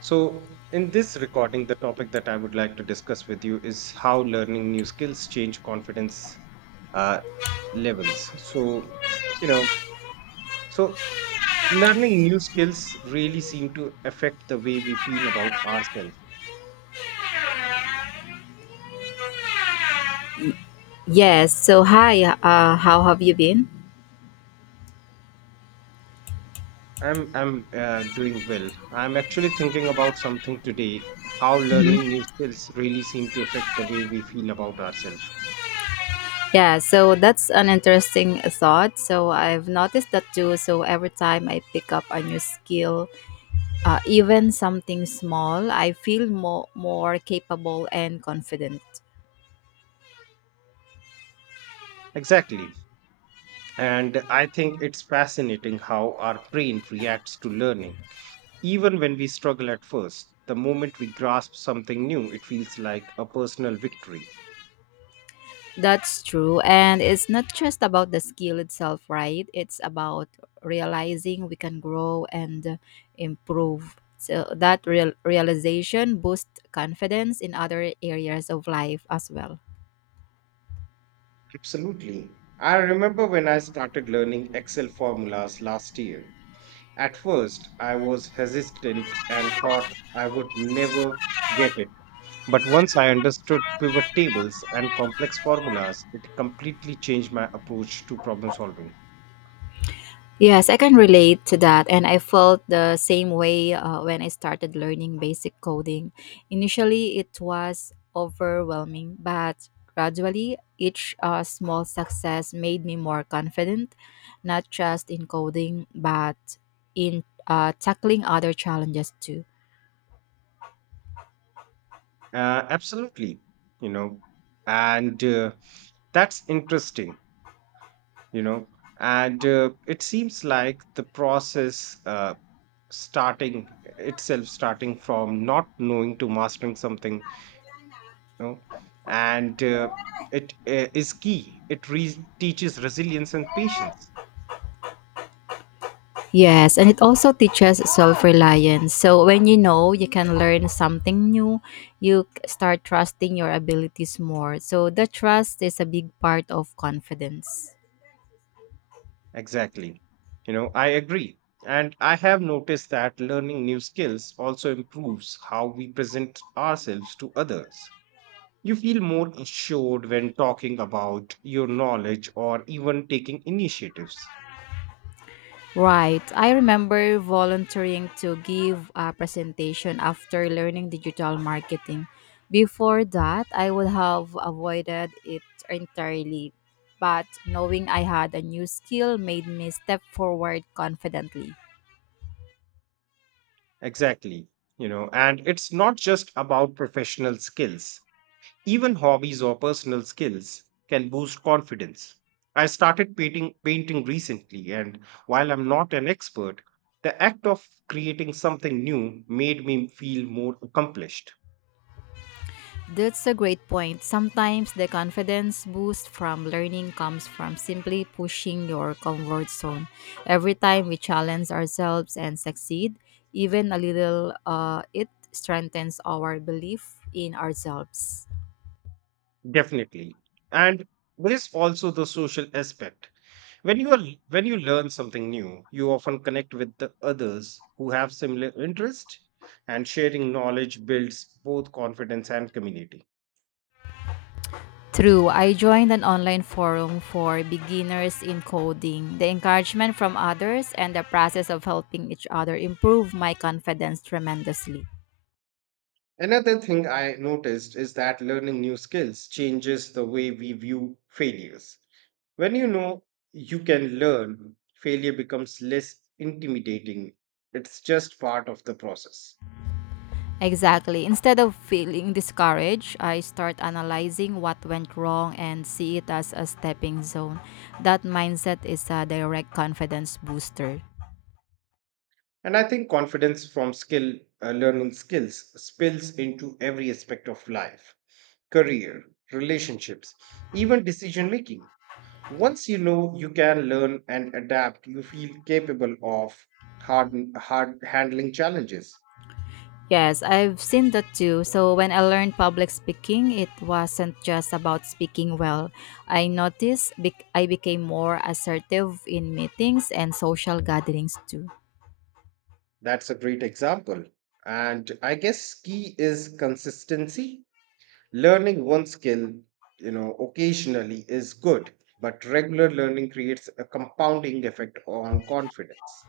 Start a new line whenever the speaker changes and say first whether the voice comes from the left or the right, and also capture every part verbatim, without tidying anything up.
right: So, in this recording, the topic that I would like to discuss with you is how learning new skills change confidence uh, levels. So, you know, so learning new skills really seem to affect the way we feel about ourselves.
left: Yes. So, hi. Uh, how have you been?
right: I'm I'm uh, doing well. I'm actually thinking about something today. How
left: Mhm.
right: learning new skills really seem to affect the way we feel about ourselves.
left: Yeah. So that's an interesting thought. So I've noticed that too. So every time I pick up a new skill, uh, even something small, I feel more more capable and confident.
right: Exactly, and I think it's fascinating how our brain reacts to learning. Even when we struggle at first, the moment we grasp something new, it feels like a personal victory.
left: That's true. And it's not just about the skill itself, right? It's about realizing we can grow and improve. So that real realization boosts confidence in other areas of life as well.
right: Absolutely. I remember when I started learning Excel formulas last year. At first, I was hesitant and thought I would never get it. But once I understood pivot tables and complex formulas, it completely changed my approach to problem solving.
left: Yes, I can relate to that, and I felt the same way uh, when I started learning basic coding. Initially, it was overwhelming, but gradually, each uh, small success made me more confident, not just in coding, but in uh, tackling other challenges too.
right: Uh, absolutely. You know, and uh, That's interesting you know and uh, it seems like the process uh, starting itself starting from not knowing to mastering something you know and uh, it uh, is key, it re- teaches resilience and patience.
left: Yes, and it also teaches self reliance. So when you know you can learn something new, you c- start trusting your abilities more. So the trust is a big part of confidence.
right: Exactly. You know, I agree. And I have noticed that learning new skills also improves how we present ourselves to others. You feel more assured when talking about your knowledge or even taking initiatives.
left: Right. I remember volunteering to give a presentation after learning digital marketing. Before that, I would have avoided it entirely, but knowing I had a new skill made me step forward confidently.
right: Exactly. You know, and it's not just about professional skills, even hobbies or personal skills can boost confidence. I started painting, painting recently, and while I'm not an expert, the act of creating something new made me feel more accomplished.
left: That's a great point. Sometimes the confidence boost from learning comes from simply pushing your comfort zone. Every time we challenge ourselves and succeed, even a little, uh, it strengthens our belief in ourselves.
right: Definitely. And there is also the social aspect. When you are, when you learn something new, you often connect with the others who have similar interest, and sharing knowledge builds both confidence and community.
left: True, I joined an online forum for beginners in coding. The encouragement from others and the process of helping each other improve my confidence tremendously.
right: Another thing I noticed is that learning new skills changes the way we view failures. When you know you can learn, failure becomes less intimidating. It's just part of the process.
left: Exactly. Instead of feeling discouraged, I start analyzing what went wrong and see it as a stepping zone. That mindset is a direct confidence booster.
right: And I think confidence from skill uh, learning skills spills into every aspect of life, career, relationships, even decision making. Once you know you can learn and adapt, you feel capable of hard, hard handling challenges.
left: Yes, I've seen that too. So when I learned public speaking, it wasn't just about speaking well. I noticed bec- I became more assertive in meetings and social gatherings too.
right: That's a great example. And I guess key is consistency. Learning one skill, you know, occasionally is good, but regular learning creates a compounding effect on confidence.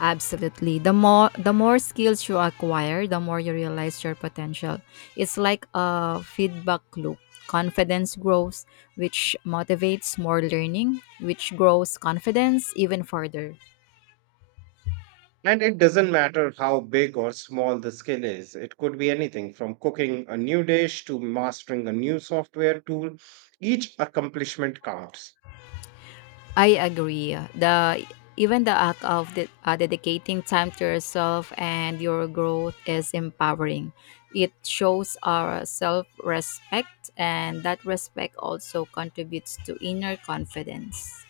left: Absolutely. The more the more skills you acquire, the more you realize your potential. It's like a feedback loop. Confidence grows, which motivates more learning, which grows confidence even further.
right: And it doesn't matter how big or small the skill is, it could be anything from cooking a new dish to mastering a new software tool. Each accomplishment counts.
left: I agree. The Even the act of de- uh, dedicating time to yourself and your growth is empowering. It shows our self-respect, and that respect also contributes to inner confidence.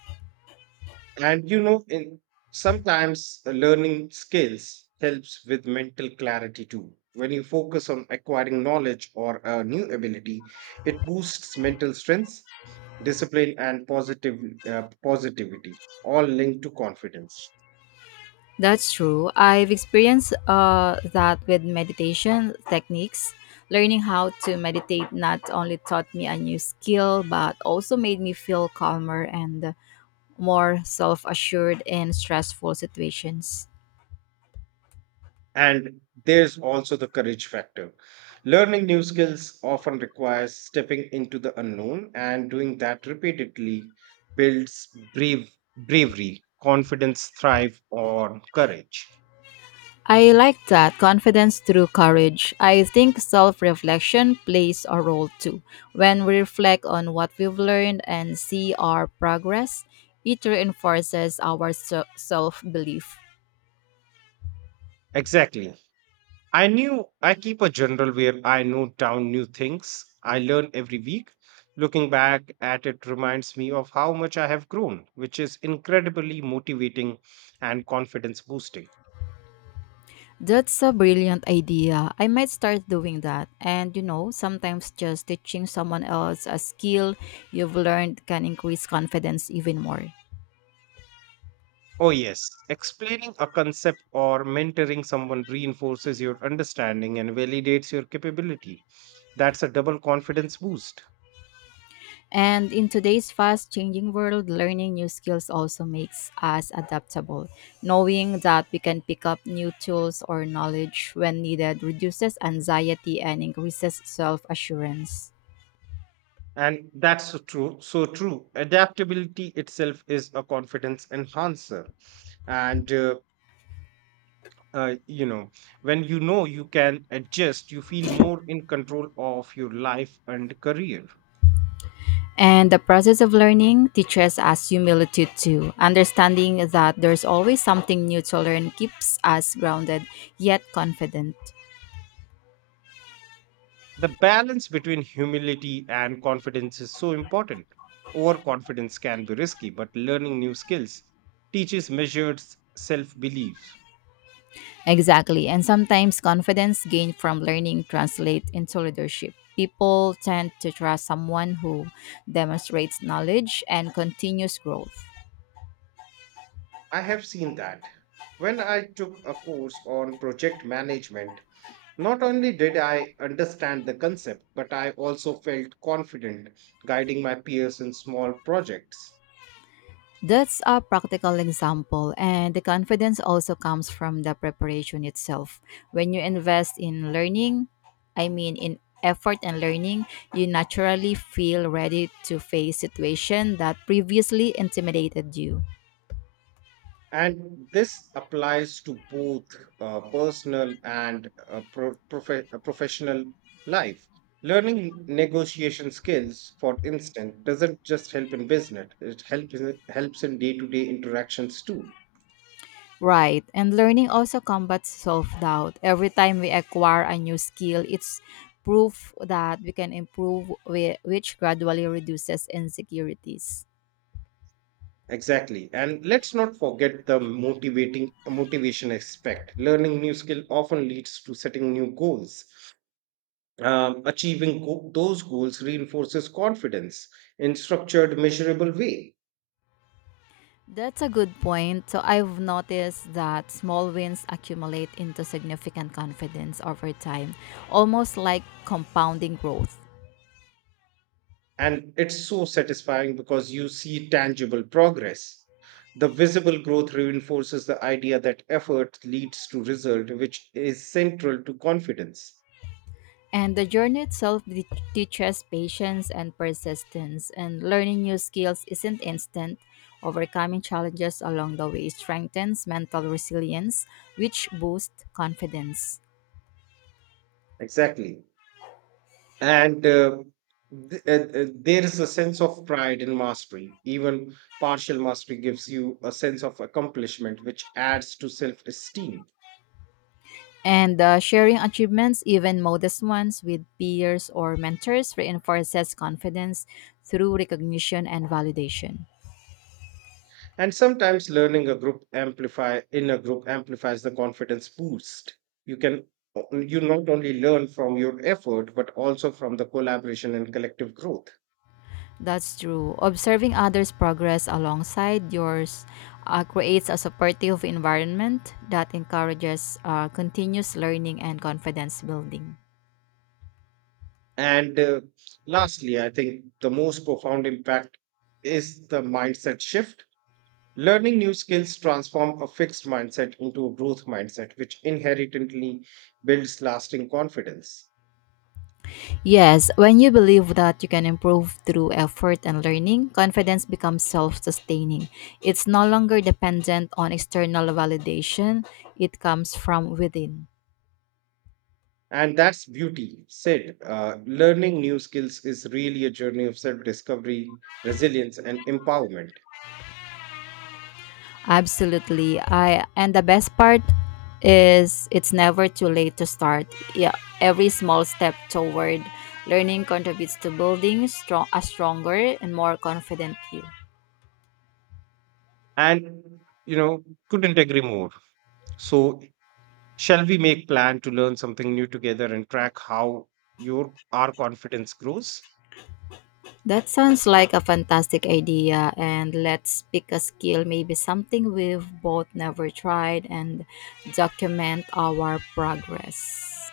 right: And you know, in sometimes uh, learning skills helps with mental clarity too. When you focus on acquiring knowledge or a new ability, it boosts mental strength, discipline, and positive uh, positivity, all linked to confidence.
left: That's true. I've experienced uh, that with meditation techniques. Learning how to meditate not only taught me a new skill, but also made me feel calmer and more self assured in stressful situations.
right: And there's also the courage factor. Learning new skills often requires stepping into the unknown, and doing that repeatedly builds brave, bravery, confidence, thrive, or courage.
left: I like that confidence through courage. I think self reflection plays a role too. When we reflect on what we've learned and see our progress, it reinforces our self belief.
right: Exactly. I knew I keep a journal where I note down new things I learn every week. Looking back at it reminds me of how much I have grown, which is incredibly motivating and confidence boosting.
left: That's a brilliant idea. I might start doing that. And you know, sometimes just teaching someone else a skill you've learned can increase confidence even more.
right: Oh, yes, explaining a concept or mentoring someone reinforces your understanding and validates your capability. That's a double confidence boost.
left: And in today's fast changing world, learning new skills also makes us adaptable. Knowing that we can pick up new tools or knowledge when needed reduces anxiety and increases self assurance.
right: And that's so true. So true. Adaptability itself is a confidence enhancer. And, uh, uh, you know, when you know you can adjust, you feel more in control of your life and career.
left: And the process of learning teaches us humility too. Understanding that there's always something new to learn keeps us grounded yet confident.
right: The balance between humility and confidence is so important. Overconfidence can be risky, but learning new skills teaches measured self beliefs.
left: Exactly. And sometimes confidence gained from learning translates into leadership. People tend to trust someone who demonstrates knowledge and continuous growth.
right: I have seen that. When I took a course on project management, not only did I understand the concept, but I also felt confident guiding my peers in small projects.
left: That's a practical example, and the confidence also comes from the preparation itself. When you invest in learning, I mean in effort and learning, you naturally feel ready to face situations that previously intimidated you.
right: And this applies to both uh, personal and uh, pro- profe- uh, professional life. Learning negotiation skills, for instance, doesn't just help in business, it helps in, helps in day to day interactions too.
left: Right, and learning also combats self doubt. Every time we acquire a new skill, it's proof that we can improve, whi- which gradually reduces insecurities.
right: Exactly. And let's not forget the motivating motivation aspect. Learning new skill often leads to setting new goals. Um, achieving go- those goals reinforces confidence in structured, measurable way.
left: That's a good point. So I've noticed that small wins accumulate into significant confidence over time, almost like compounding growth.
right: And it's so satisfying because you see tangible progress. The visible growth reinforces the idea that effort leads to result, which is central to confidence.
left: And the journey itself de- teaches patience and persistence, and learning new skills isn't instant. Overcoming challenges along the way strengthens mental resilience, which boosts confidence.
right: Exactly. and uh, th- uh, uh, there is a sense of pride in mastery. Even partial mastery gives you a sense of accomplishment, which adds to self-esteem.
left: And uh, sharing achievements, even modest ones, with peers or mentors reinforces confidence through recognition and validation.
right: And sometimes learning a group amplify in a group amplifies the confidence boost. you can you not only learn from your effort but also from the collaboration and collective growth.
left: That's true. Observing others' progress alongside yours uh, creates a supportive environment that encourages uh, continuous learning and confidence building.
right: And uh, lastly, I think the most profound impact is the mindset shift. Learning new skills transform a fixed mindset into a growth mindset, which inherently builds lasting confidence.
left: Yes, when you believe that you can improve through effort and learning, confidence becomes self sustaining. It's no longer dependent on external validation, it comes from within.
right: And that's beauty. Sid, uh, learning new skills is really a journey of self discovery, resilience, and empowerment.
left: Absolutely. I and the best part is it's never too late to start. Yeah, every small step toward learning contributes to building strong, a stronger and more confident you.
right: And, you know, couldn't agree more. So, shall we make plan to learn something new together and track how your our confidence grows?
left: That sounds like a fantastic idea. And let's pick a skill, maybe something we've both never tried, and document our progress.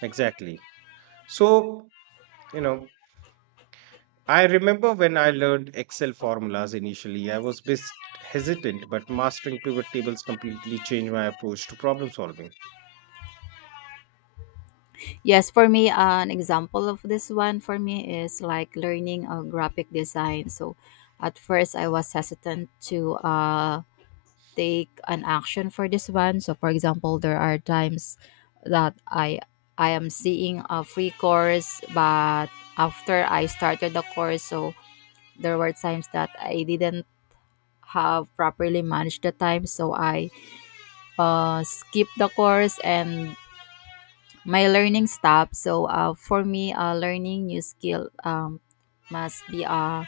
right: Exactly. So, you know, I remember when I learned Excel formulas initially, I was a bit hesitant, but mastering pivot tables completely changed my approach to problem solving.
left: Yes, for me, an example of this one for me is like learning a graphic design. So at first, I was hesitant to uh, take an action for this one. So, for example, there are times that I I am seeing a free course, but after I started the course, so there were times that I didn't have properly managed the time, so I uh, skipped the course and my learning stopped. So uh, for me, uh, learning new skill um, must be uh,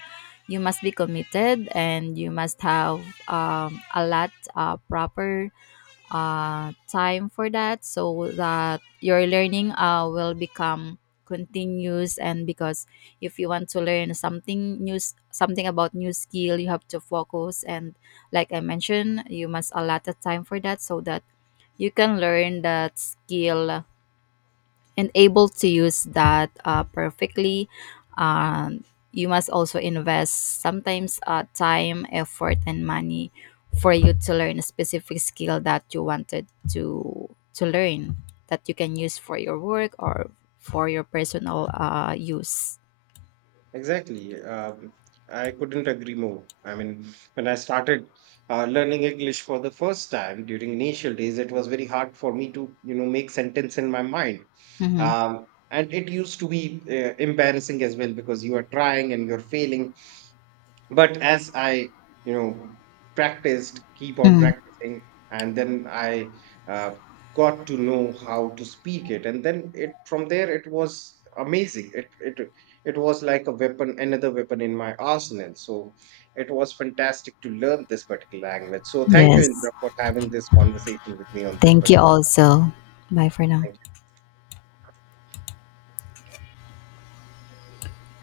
left: you must be committed and you must have um, a lot uh, proper uh, time for that so that your learning uh, will become continuous and because if you want to learn something new something about new skill you have to focus and like I mentioned you must allot the time for that so that you can learn that skill and able to use that uh, perfectly. Um, you must also invest sometimes uh, time, effort, and money for you to learn a specific skill that you wanted to to learn that you can use for your work or for your personal uh, use.
right: Exactly. Uh, I couldn't agree more. I mean, when I started uh, learning English for the first time during initial days, it was very hard for me to, you know, make sentence in my mind.
left: Mhm.
right: Um, and it used to be uh, embarrassing as well because you are trying and you're failing, but as i you know practiced, keep on
left: Mm.
right: practicing, and then i uh, got to know how to speak it. And then it from there it was amazing. It it it was like a weapon, another weapon in my arsenal. So it was fantastic to learn this particular language. So thank you, Indra,
left: Yes.
right: for having this conversation with me on this
left: Thank you
right: particular.
left: also. Bye for now.